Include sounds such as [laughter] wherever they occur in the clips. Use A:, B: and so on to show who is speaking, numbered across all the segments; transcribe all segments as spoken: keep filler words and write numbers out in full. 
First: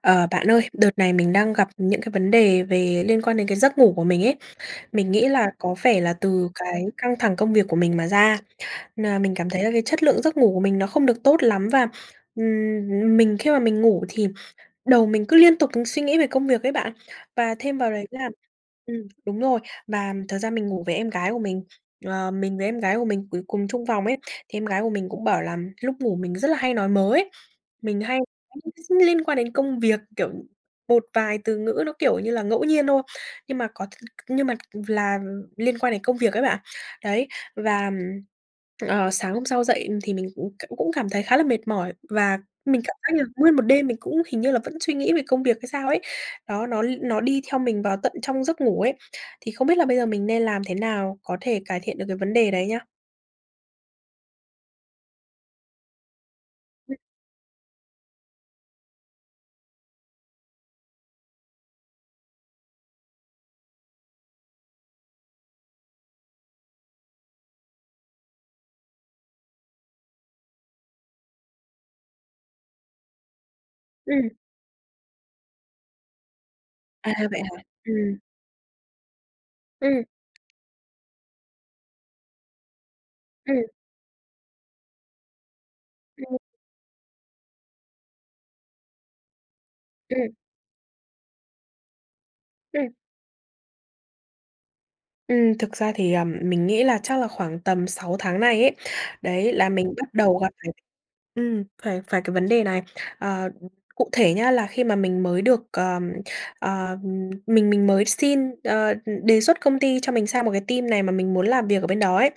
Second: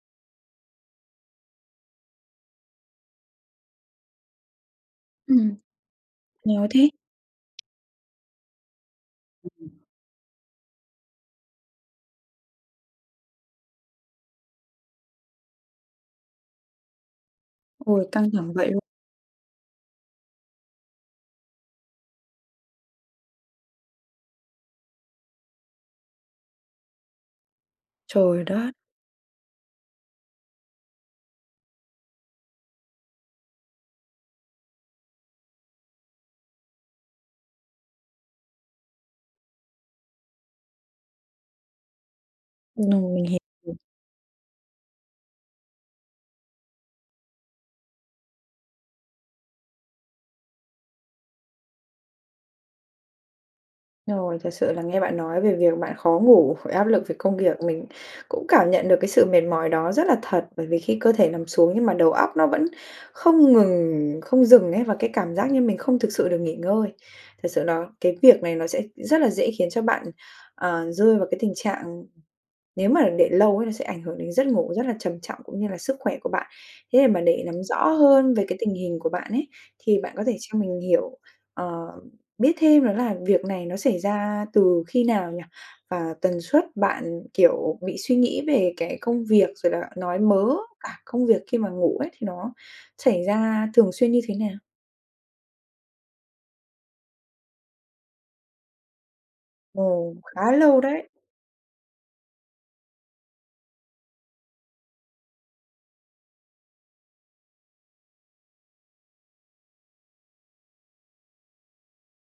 A: Ờ, bạn ơi, đợt này mình đang gặp những cái vấn đề về liên quan đến cái giấc ngủ của mình ấy, mình nghĩ là
B: Ừm.
A: có vẻ là từ
B: No
A: cái
B: thế!
A: căng thẳng công việc của mình mà ra, nà, mình cảm
B: Ừm,
A: thấy là cái
B: ừm.
A: chất lượng giấc ngủ của mình nó không được tốt lắm và, ừm, ừm, mình khi mà mình ngủ thì đầu mình cứ liên tục thường suy nghĩ về công việc ấy bạn. Và thêm vào đấy
B: Ôi,
A: là,
B: căng thẳng vậy luôn!
A: ừm, đúng rồi, và, ừm, thật ra mình ngủ với em gái của mình, ờ, mình với em gái của mình ngủ cùng chung phòng ấy, thì em gái của mình cũng bảo là, ừm, lúc ngủ mình rất là hay nói mớ ấy, mình hay
B: Trời đất!
A: [unintelligible] liên quan đến công việc, kiểu, một vài từ ngữ nó, kiểu như là, ngẫu nhiên thôi nhưng mà có [unintelligible] nhưng mà v là liên quan đến công việc ấy bạn. Đấy, và, ừm, ờ, sáng hôm sau dậy, ừm, thì mình, ừm, cũng cũng cảm thấy khá là mệt mỏi và mình cảm
B: Ừm,
A: giác là
B: mình hiểu.
A: nguyên một
B: [unintelligible]
A: đêm mình cũng hình như là vẫn suy nghĩ về công việc hay sao ấy, đó, nó l nó đi theo mình vào tận trong giấc ngủ ấy, thì không biết là bây giờ mình nên làm thế nào có thể cải thiện được cái vấn đề đấy nhá?
B: Rồi, thật sự là nghe bạn nói về việc bạn khó ngủ, phải áp
A: Ừm.
B: lực về công ghiệc mình cũng cảm nhận được cái sự mệt mỏi đó rất là thật, bởi vì khi cơ thể nằm xuống nhưng mà đầu óc nó vẫn không ngừng, không dừng ấy, và cái cảm giác như mình không thực sự được nghỉ ngơi, thật sự đó cái việc này nó sẽ rất là dễ khiến cho bạn, ờ, rơi vào cái tình trạng nếu mà để lâu ấy nó sẽ ảnh hưởng
A: Ừm.
B: đến giấc ngủ rất là trầm trọng cũng như là sức khỏe của bạn. Thế
A: À,
B: mà
A: vậy
B: để nắm
A: hả?
B: rõ
A: Ừm.
B: hơn về cái tình hình của bạn ấy, thì
A: Ừm.
B: bạn có thể cho mình hiểu, ờ, biết thêm đó là việc
A: Ừm.
B: này nó xảy ra từ khi nào nhỉ? Và
A: Ừm.
B: tần suất bạn, kiểu, bị suy nghĩ về cái công việc rồi là nói
A: Ừm.
B: mớ, à, công việc khi mà ngủ ấy, thì nó
A: Ừm.
B: xảy ra thường xuyên như thế nào?
A: Ừm, thực ra thì, ờm, mình nghĩ là chắc là khoảng tầm sàu tháng nay ấy, đấy là mình bắt
B: Ồ,
A: đầu gặp
B: khá
A: phải
B: lâu đấy.
A: ừm, phải phải cái vấn đề này, ờ, cụ thể nhá, là khi mà mình mới được, ờm, ờm, mình mình mới xin, ờ, đề xuất công ty cho mình sang một cái team này mà mình muốn làm việc ở bên đó ấy.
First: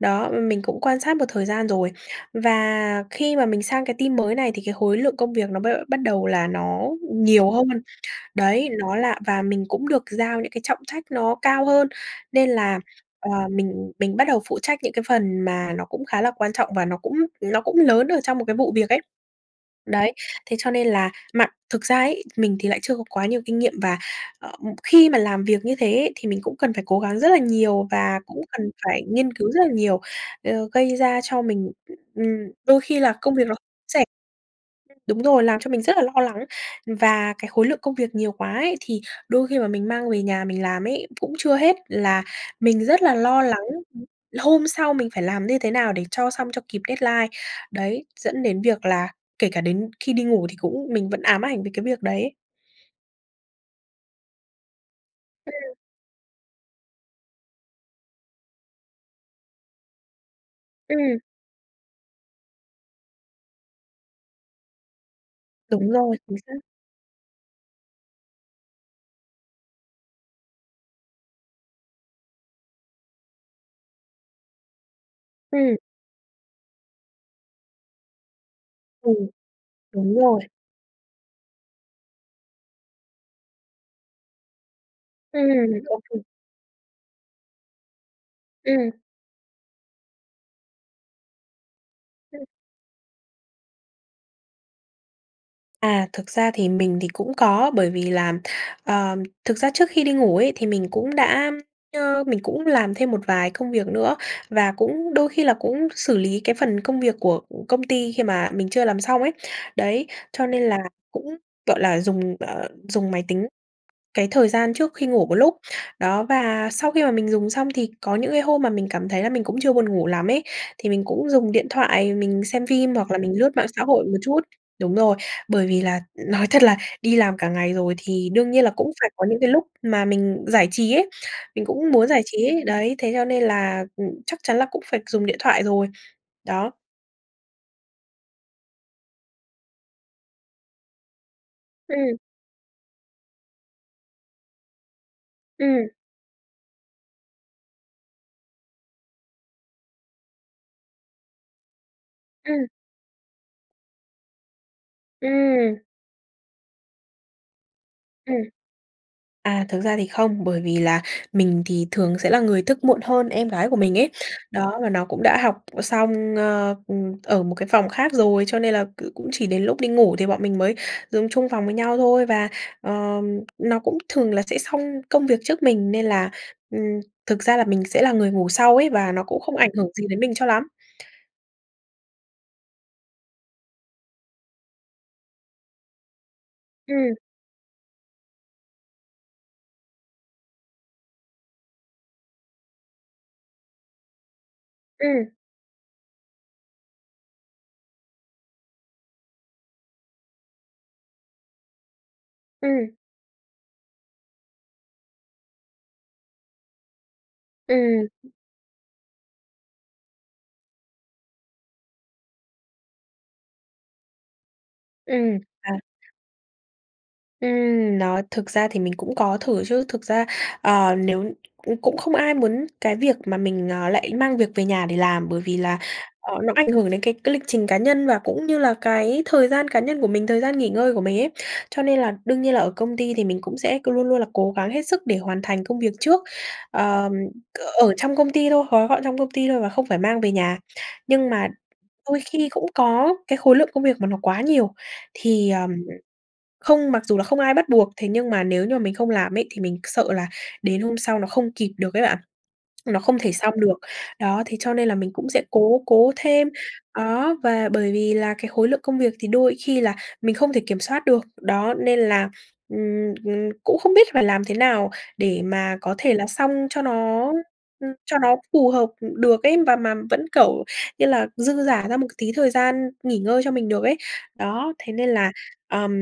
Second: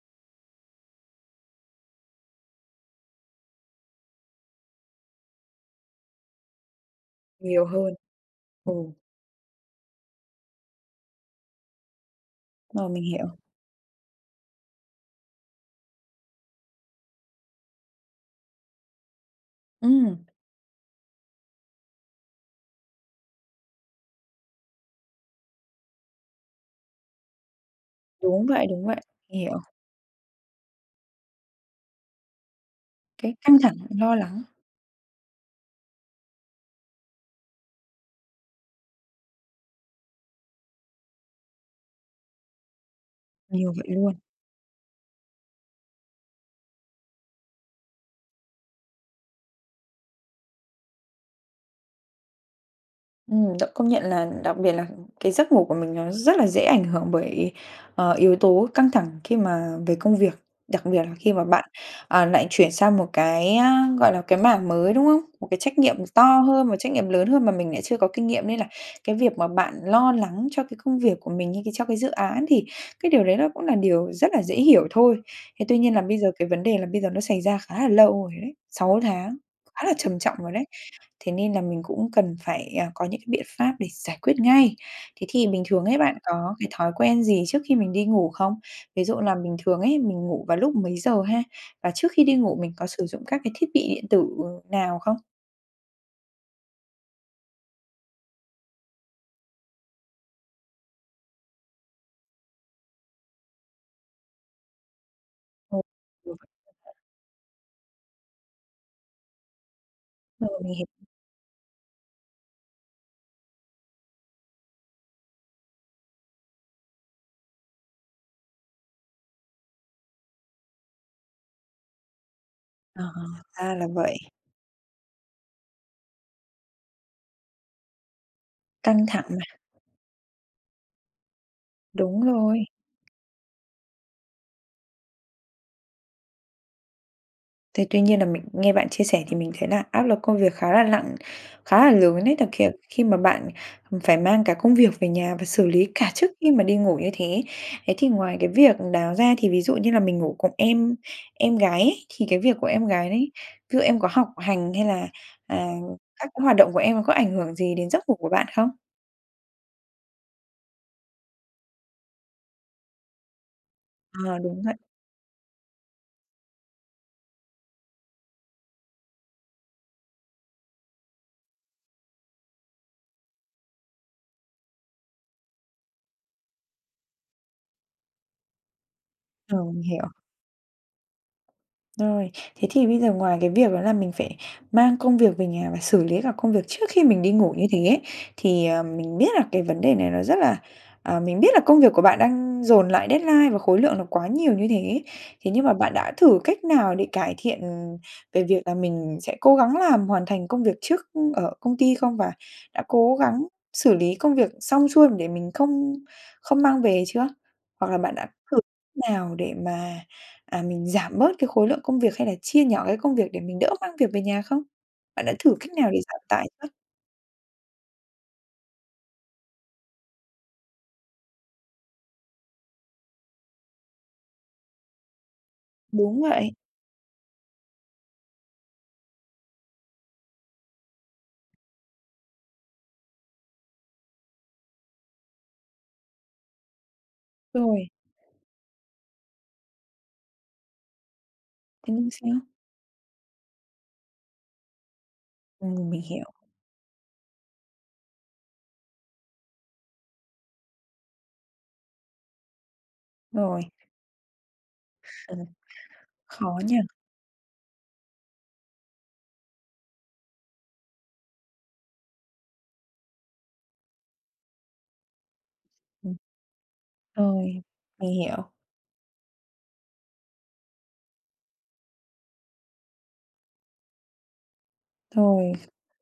A: Đó, m mình cũng quan sát một thời gian rồi và khi mà mình sang cái team mới này thì cái khối lượng công việc nó b bắt đầu là nó nhiều
B: Nhiều
A: hơn,
B: hơn.
A: đấy,
B: Ừm.
A: nó là và mình cũng được giao những cái trọng trách nó cao hơn, nên là,
B: Rồi, mình
A: ờ,
B: hiểu.
A: mình mình bắt đầu phụ trách những cái phần mà nó cũng khá là quan trọng, và nó cũng nó cũng lớn ở trong một cái vụ việc ấy. Đấy,
B: Ừm.
A: thế cho nên là mà thực ra ấy, mình thì lại chưa có quá nhiều kinh nghiệm, và, ờ, ừm, khi mà làm việc như thế ấy thì mình cũng cần phải cố gắng rất là nhiều, và cũng
B: Đúng vậy,
A: cần
B: đúng vậy,
A: phải nghiên cứu
B: hiểu.
A: rất là nhiều, ờ, gây ra cho mình, ừm, đôi khi là công
B: Cái
A: việc nó
B: căng thẳng,
A: sẽ
B: lo lắng.
A: Ừm. Đúng rồi, làm cho mình rất là lo lắng, và cái khối lượng công việc nhiều quá ấy, thì đôi khi mà mình mang về nhà mình làm ấy cũng chưa hết, là mình rất là lo lắng
B: Nhiều vậy luôn.
A: hôm sau mình phải làm như thế nào để cho xong, cho kịp deadline, đấy, dẫn đến việc là kể cả đến khi đi ngủ thì cũng mình vẫn ám ảnh về cái việc đấy.
B: Ừm, động công nhận là đặc biệt là cái giấc ngủ
A: Ừm.
B: của mình nó rất là dễ ảnh hưởng bởi, ờ, yếu tố căng thẳng khi mà về công việc, đặc biệt là
A: Ừm.
B: khi mà bạn, ờ, lại chuyển sang một cái, a, gọi là, cái mảng mới, đúng không? Một cái trách
A: Đúng
B: nhiệm
A: rồi,
B: to
A: chính xác!
B: hơn, một trách nhiệm lớn hơn mà mình lại chưa có kinh nghiệm nên là cái việc mà bạn lo lắng cho cái công việc của mình như cái cho cái dự án thì cái điều đấy nó cũng là điều rất là dễ hiểu thôi, thế
A: Ừm.
B: tuy nhiên là bây giờ cái vấn đề là bây giờ nó xảy ra khá là lâu rồi ấy, sáu
A: Ừm,
B: tháng, khá là
A: đúng
B: trầm trọng
A: rồi.
B: rồi đấy, thế nên là mình cũng cần phải, à, có những cái biện pháp để giải quyết ngay. Thế thì bình
A: Ừm,
B: thường ấy,
A: ô kê.
B: bạn có cái thói quen gì trước khi mình đi ngủ không?
A: Ừm.
B: Ví dụ là bình thường ấy, mình ngủ vào lúc mấy giờ ha? Và trước khi đi
A: Ừm.
B: ngủ mình có sử dụng các cái thiết bị điện tử nào không?
A: À, thực ra thì mình thì cũng có bởi vì làm, ờm, thực ra trước khi đi ngủ ấy thì mình cũng đã, ơ, mình cũng làm thêm một vài công việc nữa và cũng đôi khi là
B: Ừ,
A: cũng xử
B: được.
A: lý cái phần
B: [unintelligible]
A: công việc của công ty khi mà mình chưa làm xong ấy. Đấy, cho
B: Ừ,
A: nên
B: mình
A: là
B: hiểu.
A: cũng, gọi là, dùng, ờ, dùng máy tính cái thời gian trước khi ngủ một lúc, đó, và sau khi mà mình dùng xong thì có những cái hôm mà mình cảm thấy là mình cũng chưa buồn ngủ lắm ấy, thì mình cũng dùng điện thoại mình xem phim
B: Ờ,
A: hoặc là
B: ờ,
A: mình lướt mạng
B: ra
A: xã
B: là
A: hội
B: vậy.
A: một chút. Đúng rồi, bởi vì là nói thật là đi làm cả ngày rồi thì đương nhiên là cũng
B: Căng
A: phải có
B: thẳng
A: những cái
B: mà.
A: lúc mà mình giải trí ấy, mình cũng muốn giải
B: Đúng
A: trí
B: rồi.
A: ấy, đấy thế cho nên là, ừm, chắc chắn là cũng phải dùng điện thoại rồi, đó.
B: Thì tuy nhiên là mình nghe bạn chia sẻ thì mình thấy là áp lực công việc khá là nặng, khá là
A: Ừm.
B: lớn ấy thực kh khi mà bạn, ừm, phải mang cả công việc về nhà và xử
A: Ừm.
B: lý cả trước khi mà đi ngủ như thế. Thế thì ngoài cái việc đó ra, thì ví dụ như là mình ngủ cùng em em gái ấy, thì cái việc của
A: Ừm.
B: em gái đấy, ví dụ em có học hành hay là, à,
A: Ừm.
B: các cái hoạt động của em nó có ảnh hưởng gì đến giấc ngủ của
A: Ừm.
B: bạn không?
A: À, thực ra thì không, bởi vì là mình thì thường sẽ là người thức muộn hơn em gái của mình ấy,
B: Ờ, đúng vậy.
A: đó và nó cũng đã học xong, ơ, ừm, ở một cái phòng khác rồi cho nên là c cũng chỉ đến lúc đi ngủ thì bọn mình mới dùng chung phòng với nhau thôi và, ờ, nó cũng thường là sẽ xong công việc trước mình nên là, ừm, thực ra là mình sẽ là người ngủ sau ấy và nó cũng không
B: Ờ,
A: ảnh
B: mình
A: hưởng gì
B: hiểu.
A: đến mình cho lắm.
B: Rồi, thế thì bây giờ ngoài cái việc đó là mình phải mang công việc về nhà và xử lý cả công việc trước khi
A: Ừm.
B: mình đi ngủ như thế ấy thì, ờm, mình biết là cái vấn đề này nó rất là ờ, mình biết là công việc của bạn đang dồn lại deadline và khối lượng là quá nhiều như thế,
A: Ừm.
B: thế nhưng mà bạn đã thử cách nào để cải thiện về việc là mình sẽ cố gắng làm hoàn thành công việc trước, ưm, ở công ty không, và đã
A: Ừm.
B: cố gắng xử lý công việc xong xuôi để mình không không mang về chưa? Hoặc là bạn đã
A: Ừm.
B: thử nào để mà, à, mình giảm bớt cái khối lượng công việc, hay là chia nhỏ cái công việc để mình đỡ mang việc về nhà không? Bạn đã
A: Ừm,
B: thử cách
A: à.
B: nào để giảm tải chưa?
A: Ừm, nó thực ra thì mình cũng có thử chứ, thực ra, à, nếu ừm, cũng không ai muốn cái việc mà mình, ờ, lại mang việc về nhà để làm. Bởi vì là,
B: Đúng
A: ờ,
B: vậy.
A: nó ảnh hưởng đến cái cái lịch trình cá nhân và cũng như là cái thời gian cá nhân của mình, thời gian nghỉ ngơi của mình ấy. Cho nên là đương nhiên là ở công ty thì mình cũng sẽ cứ luôn luôn là cố gắng hết sức để hoàn thành công việc trước. Ờ, c
B: Rồi.
A: ở trong công ty thôi, gói gọn trong công ty thôi và không phải mang về nhà. Nhưng mà
B: Tính
A: đôi
B: xác.
A: khi cũng có cái khối lượng công việc mà nó quá nhiều, thì,
B: Ừ,
A: ờm,
B: mình hiểu.
A: không mặc dù là không ai bắt buộc, thế nhưng mà nếu như mà mình không làm ấy, thì mình c sợ là đến hôm sau nó không kịp được ấy bạn, nó không thể xong
B: Rồi.
A: được. Đó, thế cho nên là mình cũng
B: Ừ,
A: sẽ cố cố thêm.
B: khó nhỉ?
A: Đó, và bởi vì là cái khối lượng công việc thì đôi khi là mình không thể kiểm soát được, đó, nên là, ừm, ừm, cũng không biết phải làm thế nào để mà có thể
B: Ừm.
A: là xong cho nó,
B: Rồi,
A: ừm,
B: mình
A: cho nó
B: hiểu.
A: phù hợp được ấy, và mà vẫn, kiểu, như là, dư giả ra một tí thời gian nghỉ ngơi cho mình được ấy. Đó, thế nên là,
B: Thôi.
A: ờm,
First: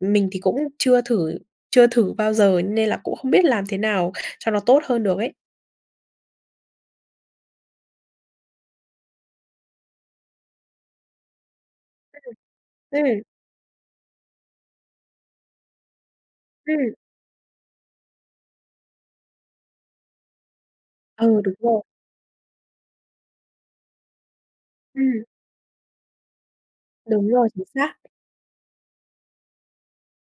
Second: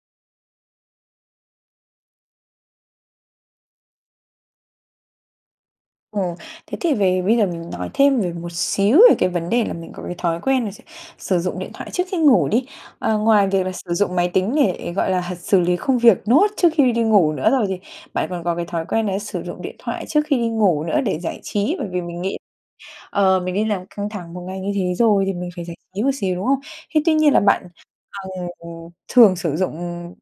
A: mình thì cũng chưa thử chưa thử bao giờ nên là cũng không biết làm thế nào cho nó tốt hơn được ấy.
B: Ừm, thế thì về bây giờ mình nói thêm về một xíu về cái vấn đề là mình có cái thói quen là s sử dụng điện thoại trước khi ngủ đi.
A: Ừm.
B: Ờ,
A: Ừm.
B: ngoài việc là sử dụng máy tính để, gọi là h xử lý công việc nốt trước khi
A: Ừm.
B: đi ngủ nữa rồi thì, bạn còn có cái thói quen đấy sử dụng điện thoại trước khi đi ngủ nữa để
A: Ừ,
B: giải
A: đúng
B: trí,
A: rồi.
B: bởi vì mình nghĩ, ờ, mình đi làm căng thẳng một ngày như thế
A: Ừm.
B: rồi thì mình phải giải trí một xíu, đúng không? Thế tuy
A: Đúng
B: nhiên là
A: rồi, chính
B: bạn,
A: xác.
B: à, ừ, ừm, thường sử dụng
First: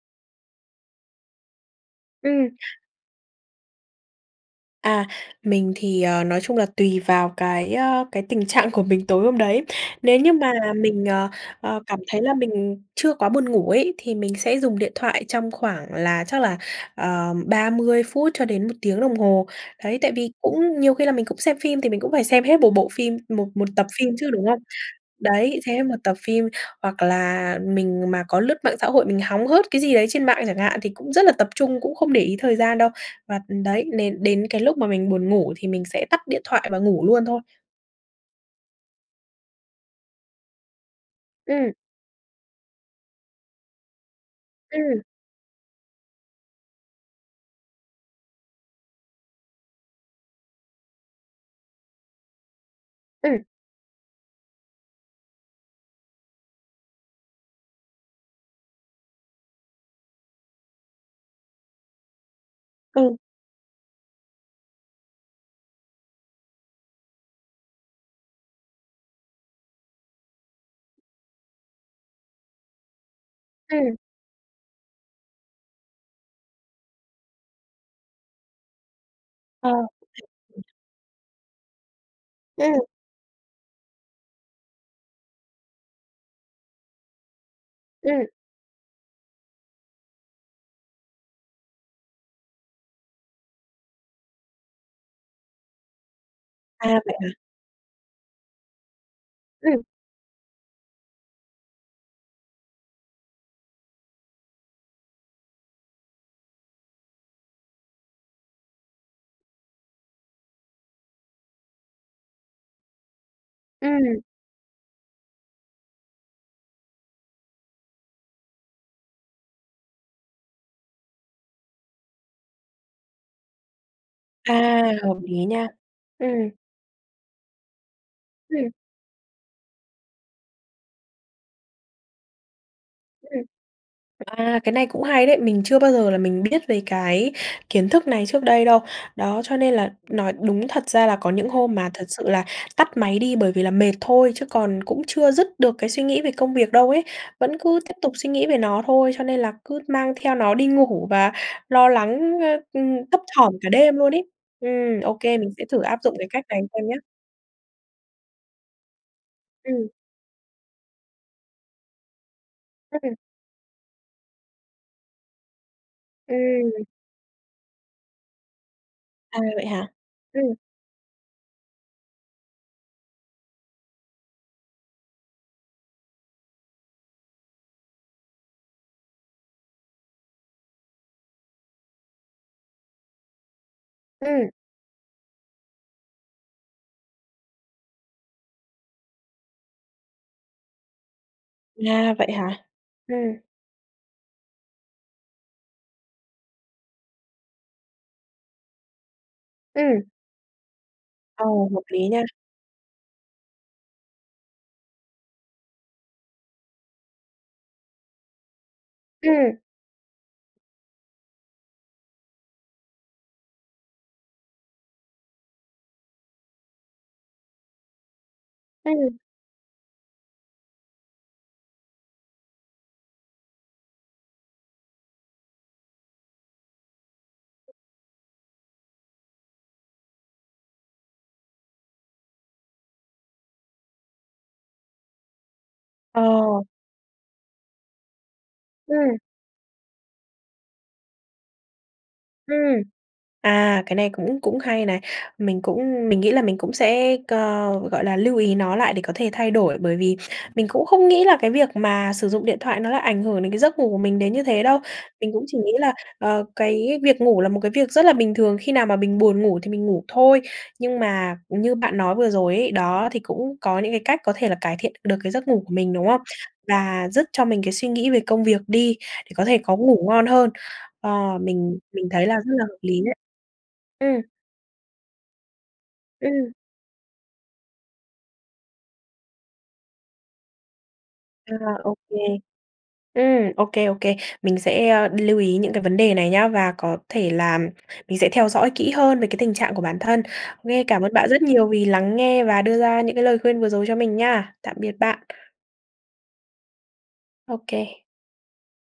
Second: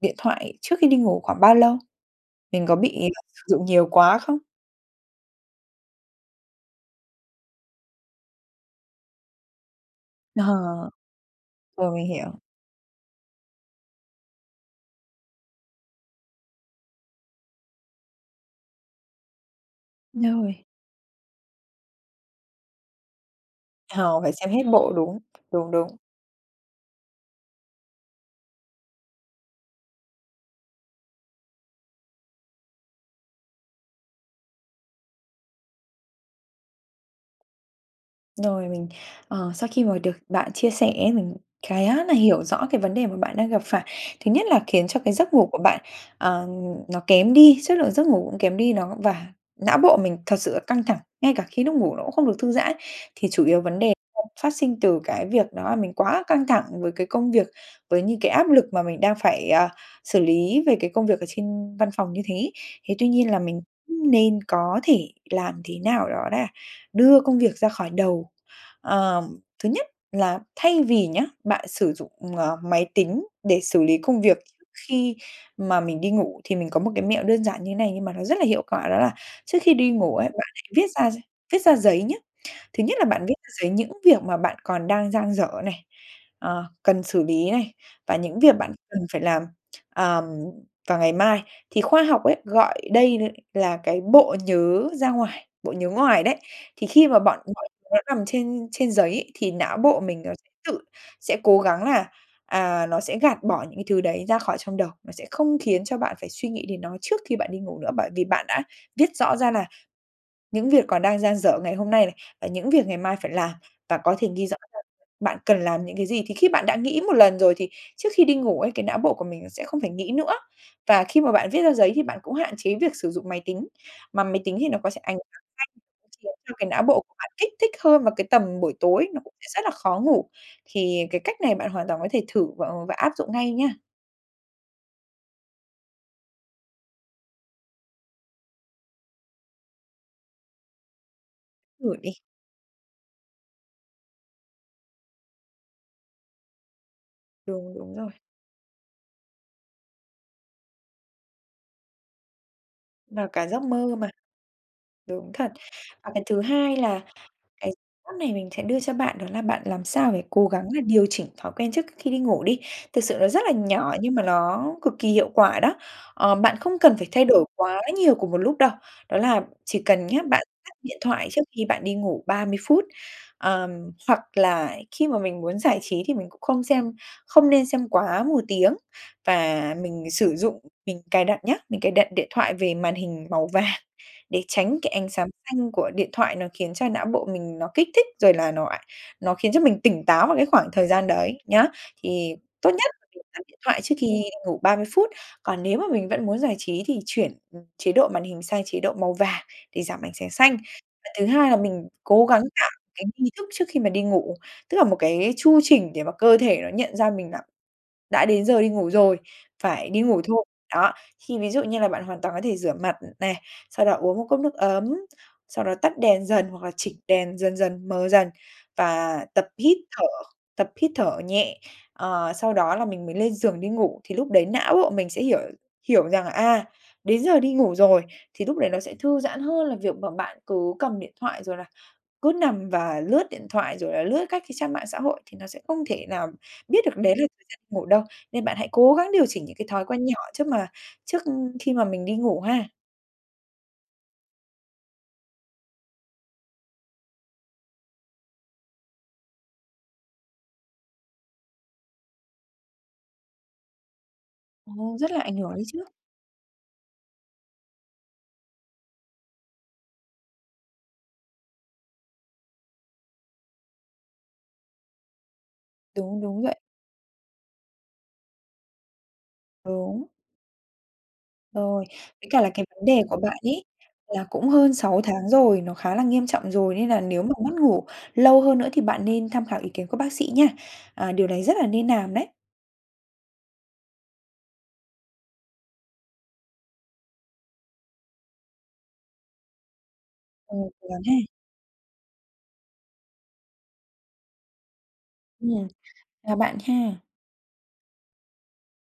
B: điện thoại trước khi đi ngủ khoảng bao lâu?
A: Ừm.
B: Mình có bị, ờ, sử dụng nhiều quá không?
A: À, mình thì, ờ, nói chung là tùy vào cái, ơ, cái tình trạng của mình tối hôm đấy. Nếu như
B: Mà h
A: mà là mình, ờ, ờ,
B: rồi,
A: cảm
B: mình
A: thấy là
B: hiểu.
A: mình chưa quá buồn ngủ ấy, thì mình sẽ dùng điện thoại trong khoảng là chắc là, ờ, ba mươi phút cho đến một tiếng đồng hồ. Đấy, tại vì
B: Lâu vậy.
A: cũng nhiều khi là mình cũng xem phim thì mình cũng phải xem hết một bộ phim, một một tập
B: À,
A: phim chứ,
B: phải
A: đúng
B: xem
A: không?
B: hết bộ. Đúng,
A: Đấy,
B: đúng,
A: thế mà
B: đúng.
A: tập phim hoặc là mình mà có lướt mạng xã hội, mình hóng hớt cái gì đấy trên mạng chẳng hạn, thì cũng rất là tập trung, cũng không để ý thời gian đâu. Và, ừm, đấy, đến đến cái lúc mà mình buồn ngủ thì mình sẽ tắt điện thoại và ngủ luôn thôi.
B: Rồi, mình, ờ, sau khi mà được bạn chia sẻ, mình
A: Ừm.
B: khá nà hiểu rõ cái vấn đề mà bạn đang gặp phải. Thứ nhất là khiến cho
A: Ừm.
B: cái giấc ngủ của bạn, ờ, nó kém đi, chất lượng giấc ngủ cũng kém đi đó và não bộ mình thật sự là căng thẳng, ngay cả khi núc ngủ nó cũng không được thư giãn. Thì
A: Ừm.
B: chủ yếu vấn đề [unintelligible] phát sinh từ cái việc đó mình quá căng thẳng với cái công việc, với những cái áp lực mà mình đang phải, à, xử lý về cái công việc ở trên văn phòng như thế. Thế tuy
A: Ừm.
B: nhiên là mình nên có thể làm thế nào đó đã, đưa công việc ra khỏi đầu. Ờm, thứ nhất là thay vì nhá bạn sử dụng, ờ, máy tính để xử
A: Ừm.
B: lý công việc khi mà mình đi ngủ, thì mình có một cái mẹo đơn giản như thế này nhưng mà nó rất là hiệu quả, đó là trước
A: Ờ,
B: khi đi
A: cũng
B: ngủ ấy, bạn
A: hay. Ừm.
B: hãy viết ra gi viết ra giấy nhá.
A: Ừm.
B: Thứ nhất là bạn viết ra giấy những việc mà bạn còn đang dang dở này, ờ, cần xử lý này và
A: Ừm.
B: những việc bạn cần phải làm, [tsk] ờm, vào ngày mai. Thì khoa học ấy gọi đây là cái bộ nhớ ra ngoài, bộ nhớ ngoài đấy,
A: A,
B: thì khi
A: vậy
B: mà
A: hả?
B: bọn mọi thứ nó nằm trên trên giấy, thì não
A: Ừm.
B: bộ mình nó s tự sẽ cố gắng là, à, nó sẽ gạt bỏ những cái thứ đấy ra khỏi trong đầu, nó sẽ không khiến cho bạn phải suy nghĩ đến nó trước khi bạn đi ngủ nữa, bởi vì bạn đã viết rõ ra nà những việc còn đang dang dở ngày hôm nay này, và những việc ngày mai phải làm và có
A: Ừm.
B: thể ghi rõ hơn bạn cần làm những cái gì, thì khi bạn đã nghĩ một lần rồi thì trước khi đi ngủ ấy, cái não bộ của mình nó sẽ không phải nghĩ nữa. Và khi mà bạn viết ra giấy thì bạn cũng hạn chế việc sử dụng máy tính, mà máy tính thì nó
A: À,
B: có thể ảnh
A: hợp
B: hưởng
A: lý nha!
B: ngay, khiến
A: Ừm.
B: cho cái não bộ của bạn kích thích hơn vào cái tầm
A: Ừm.
B: buổi tối, nó cũng sẽ rất là khó ngủ. Thì cái cách này bạn hoàn toàn có thể thử và, ờ, và áp dụng
A: Ừm.
B: ngay nha.
A: À, cái này cũng hay đấy! Mình chưa bao giờ là mình biết về cái kiến thức này trước đây đâu. Đó, cho nên là nói đúng thật ra là có những hôm mà
B: Thử
A: thật
B: đi.
A: sự là tắt máy đi bởi vì là mệt thôi, chứ còn cũng chưa dứt được cái suy nghĩ về công việc đâu ấy. Vẫn
B: Đúng,
A: cứ tiếp
B: đúng rồi.
A: tục suy nghĩ về nó thôi, cho nên là cứ mang theo nó đi ngủ và lo lắng, ơ, ừm, thấp
B: Vào cả
A: thỏm
B: giấc
A: cả
B: mơ
A: đêm
B: mà.
A: luôn ấy. Ừm, ô
B: Đúng
A: kê, mình
B: thật.
A: sẽ thử áp
B: Và
A: dụng
B: cái
A: cái
B: thứ
A: cách này
B: hai
A: xem nhá.
B: là cái mẫu này mình sẽ đưa cho bạn đó là bạn làm
A: Ừm.
B: sao phải cố gắng là điều chỉnh thói quen trước kh khi đi ngủ đi,
A: Ư,
B: thực
A: ừm.
B: sự nó rất là nhỏ nhưng mà nó cực kỳ hiệu quả đó. Ờ, bạn không
A: Ừm.
B: cần phải thay đổi quá nhiều cùng một lúc đâu, đó
A: À,
B: là
A: vậy
B: chỉ
A: hả?
B: cần nhá bạn
A: Ừm.
B: tắt điện thoại trước khi bạn đi ngủ ba mươi phút. Ờm, hoặc là khi mà mình muốn giải trí thì mình cũng không xem không nên xem quá một tiếng, và mình, ờ, sử dụng, mình cài đặt nhá, mình cài đặt điện thoại về màn hình màu vàng để
A: Ừm.
B: tránh cái ánh sáng xanh của điện thoại, nó khiến cho não bộ mình nó kích thích rồi là nó ảnh nó khiến cho mình tỉnh táo vào cái khoảng thời gian đấy, nhá.
A: À, vậy
B: Thì
A: hả?
B: tốt nhất là tắt
A: Ừm.
B: điện thoại trước khi đi ngủ ba mươi phút. Còn nếu mà mình vẫn muốn giải trí thì chuyển, ừ, chế độ màn hình sang chế độ màu vàng, để giảm
A: Ừm.
B: ảnh sáng xanh. Và thứ
A: Ờ,
B: hai là
A: hợp
B: mình
A: lý nha!
B: cố gắng tạo cái nghi thức trước khi mà đi ngủ, tức là một cái chu trình để mà cơ thể nó nhận ra mình đã đã đến giờ đi ngủ rồi,
A: Ừm.
B: phải đi ngủ thôi. Đó, thì ví dụ như là bạn hoàn toàn có thể rửa mặt này, sau đó uống một cốc nước ấm, sau đó tắt đèn dần hoặc là chỉnh đèn dần dần mờ dần
A: Ừm.
B: và tập hít thở, tập hít thở nhẹ, ờ, sau đó là mình mới lên giường đi ngủ. Thì lúc đấy não bộ mình sẽ hiểu hiểu rằng là, à, đến giờ đi ngủ rồi, thì lúc đấy nó sẽ thư giãn hơn là việc mà bạn cứ cầm điện thoại, rồi là cứ nằm và lướt điện thoại, rồi là lướt các cái trang mạng xã hội, thì nó sẽ không thể
A: Ờ.
B: nào biết được đấy là thời gian ngủ đâu. Nên bạn hãy cố gắng
A: Ừm.
B: điều chỉnh những cái thói quen nhỏ trước mà trước khi mà mình đi ngủ
A: Ừm.
B: ha.
A: À, cái này cũng cũng hay này. Mình cũng mình nghĩ là mình cũng sẽ co gọi là lưu ý nó lại để có thể thay đổi, bởi vì mình cũng không nghĩ là cái việc mà sử dụng điện thoại nó lại ảnh hưởng đến cái giấc ngủ của mình đến như thế đâu.
B: Ồ, rất là
A: Mình
B: ảnh
A: cũng
B: hưởng
A: chỉ
B: đấy
A: nghĩ
B: chứ.
A: là, ờ, cái việc ngủ là một cái việc rất là bình thường, khi nào mà mình buồn ngủ thì mình ngủ thôi. Nhưng mà như bạn nói vừa rồi ấy, đó, thì cũng có những cái cách có thể là cải thiện được cái giấc ngủ của mình, đúng
B: Đúng,
A: không?
B: đúng vậy.
A: Và dứt cho mình cái suy nghĩ về công việc đi, để có thể có ngủ
B: Đúng.
A: ngon hơn. Ờ, mình
B: Rồi.
A: mình thấy
B: Với
A: là
B: cả là
A: rất là
B: cái
A: hợp
B: vấn
A: lý
B: đề
A: đấy.
B: của bạn ấy,
A: Ừm.
B: là cũng hơn sáu tháng rồi, nó khá là nghiêm trọng
A: Ừm.
B: rồi, nên là nếu mà mất ngủ lâu hơn nữa thì bạn nên tham khảo ý kiến của bác sĩ nha. À, điều đấy
A: À,
B: rất là nên
A: ô
B: làm
A: kê.
B: đấy.
A: Ừm, ô kê, ô kê. Mình sẽ, a, đi lưu ý những cái vấn đề này nhá, và có thể làm mình sẽ theo dõi kỹ hơn về cái tình trạng của bản thân.
B: Rồi,
A: Nghe
B: cố
A: cảm
B: gắng
A: ơn
B: ha!
A: bạn rất nhiều vì lắng nghe và đưa ra những cái lời khuyên vừa rồi cho mình nha. Tạm biệt bạn.
B: Ừm, chào bạn ha!
A: Ô kê.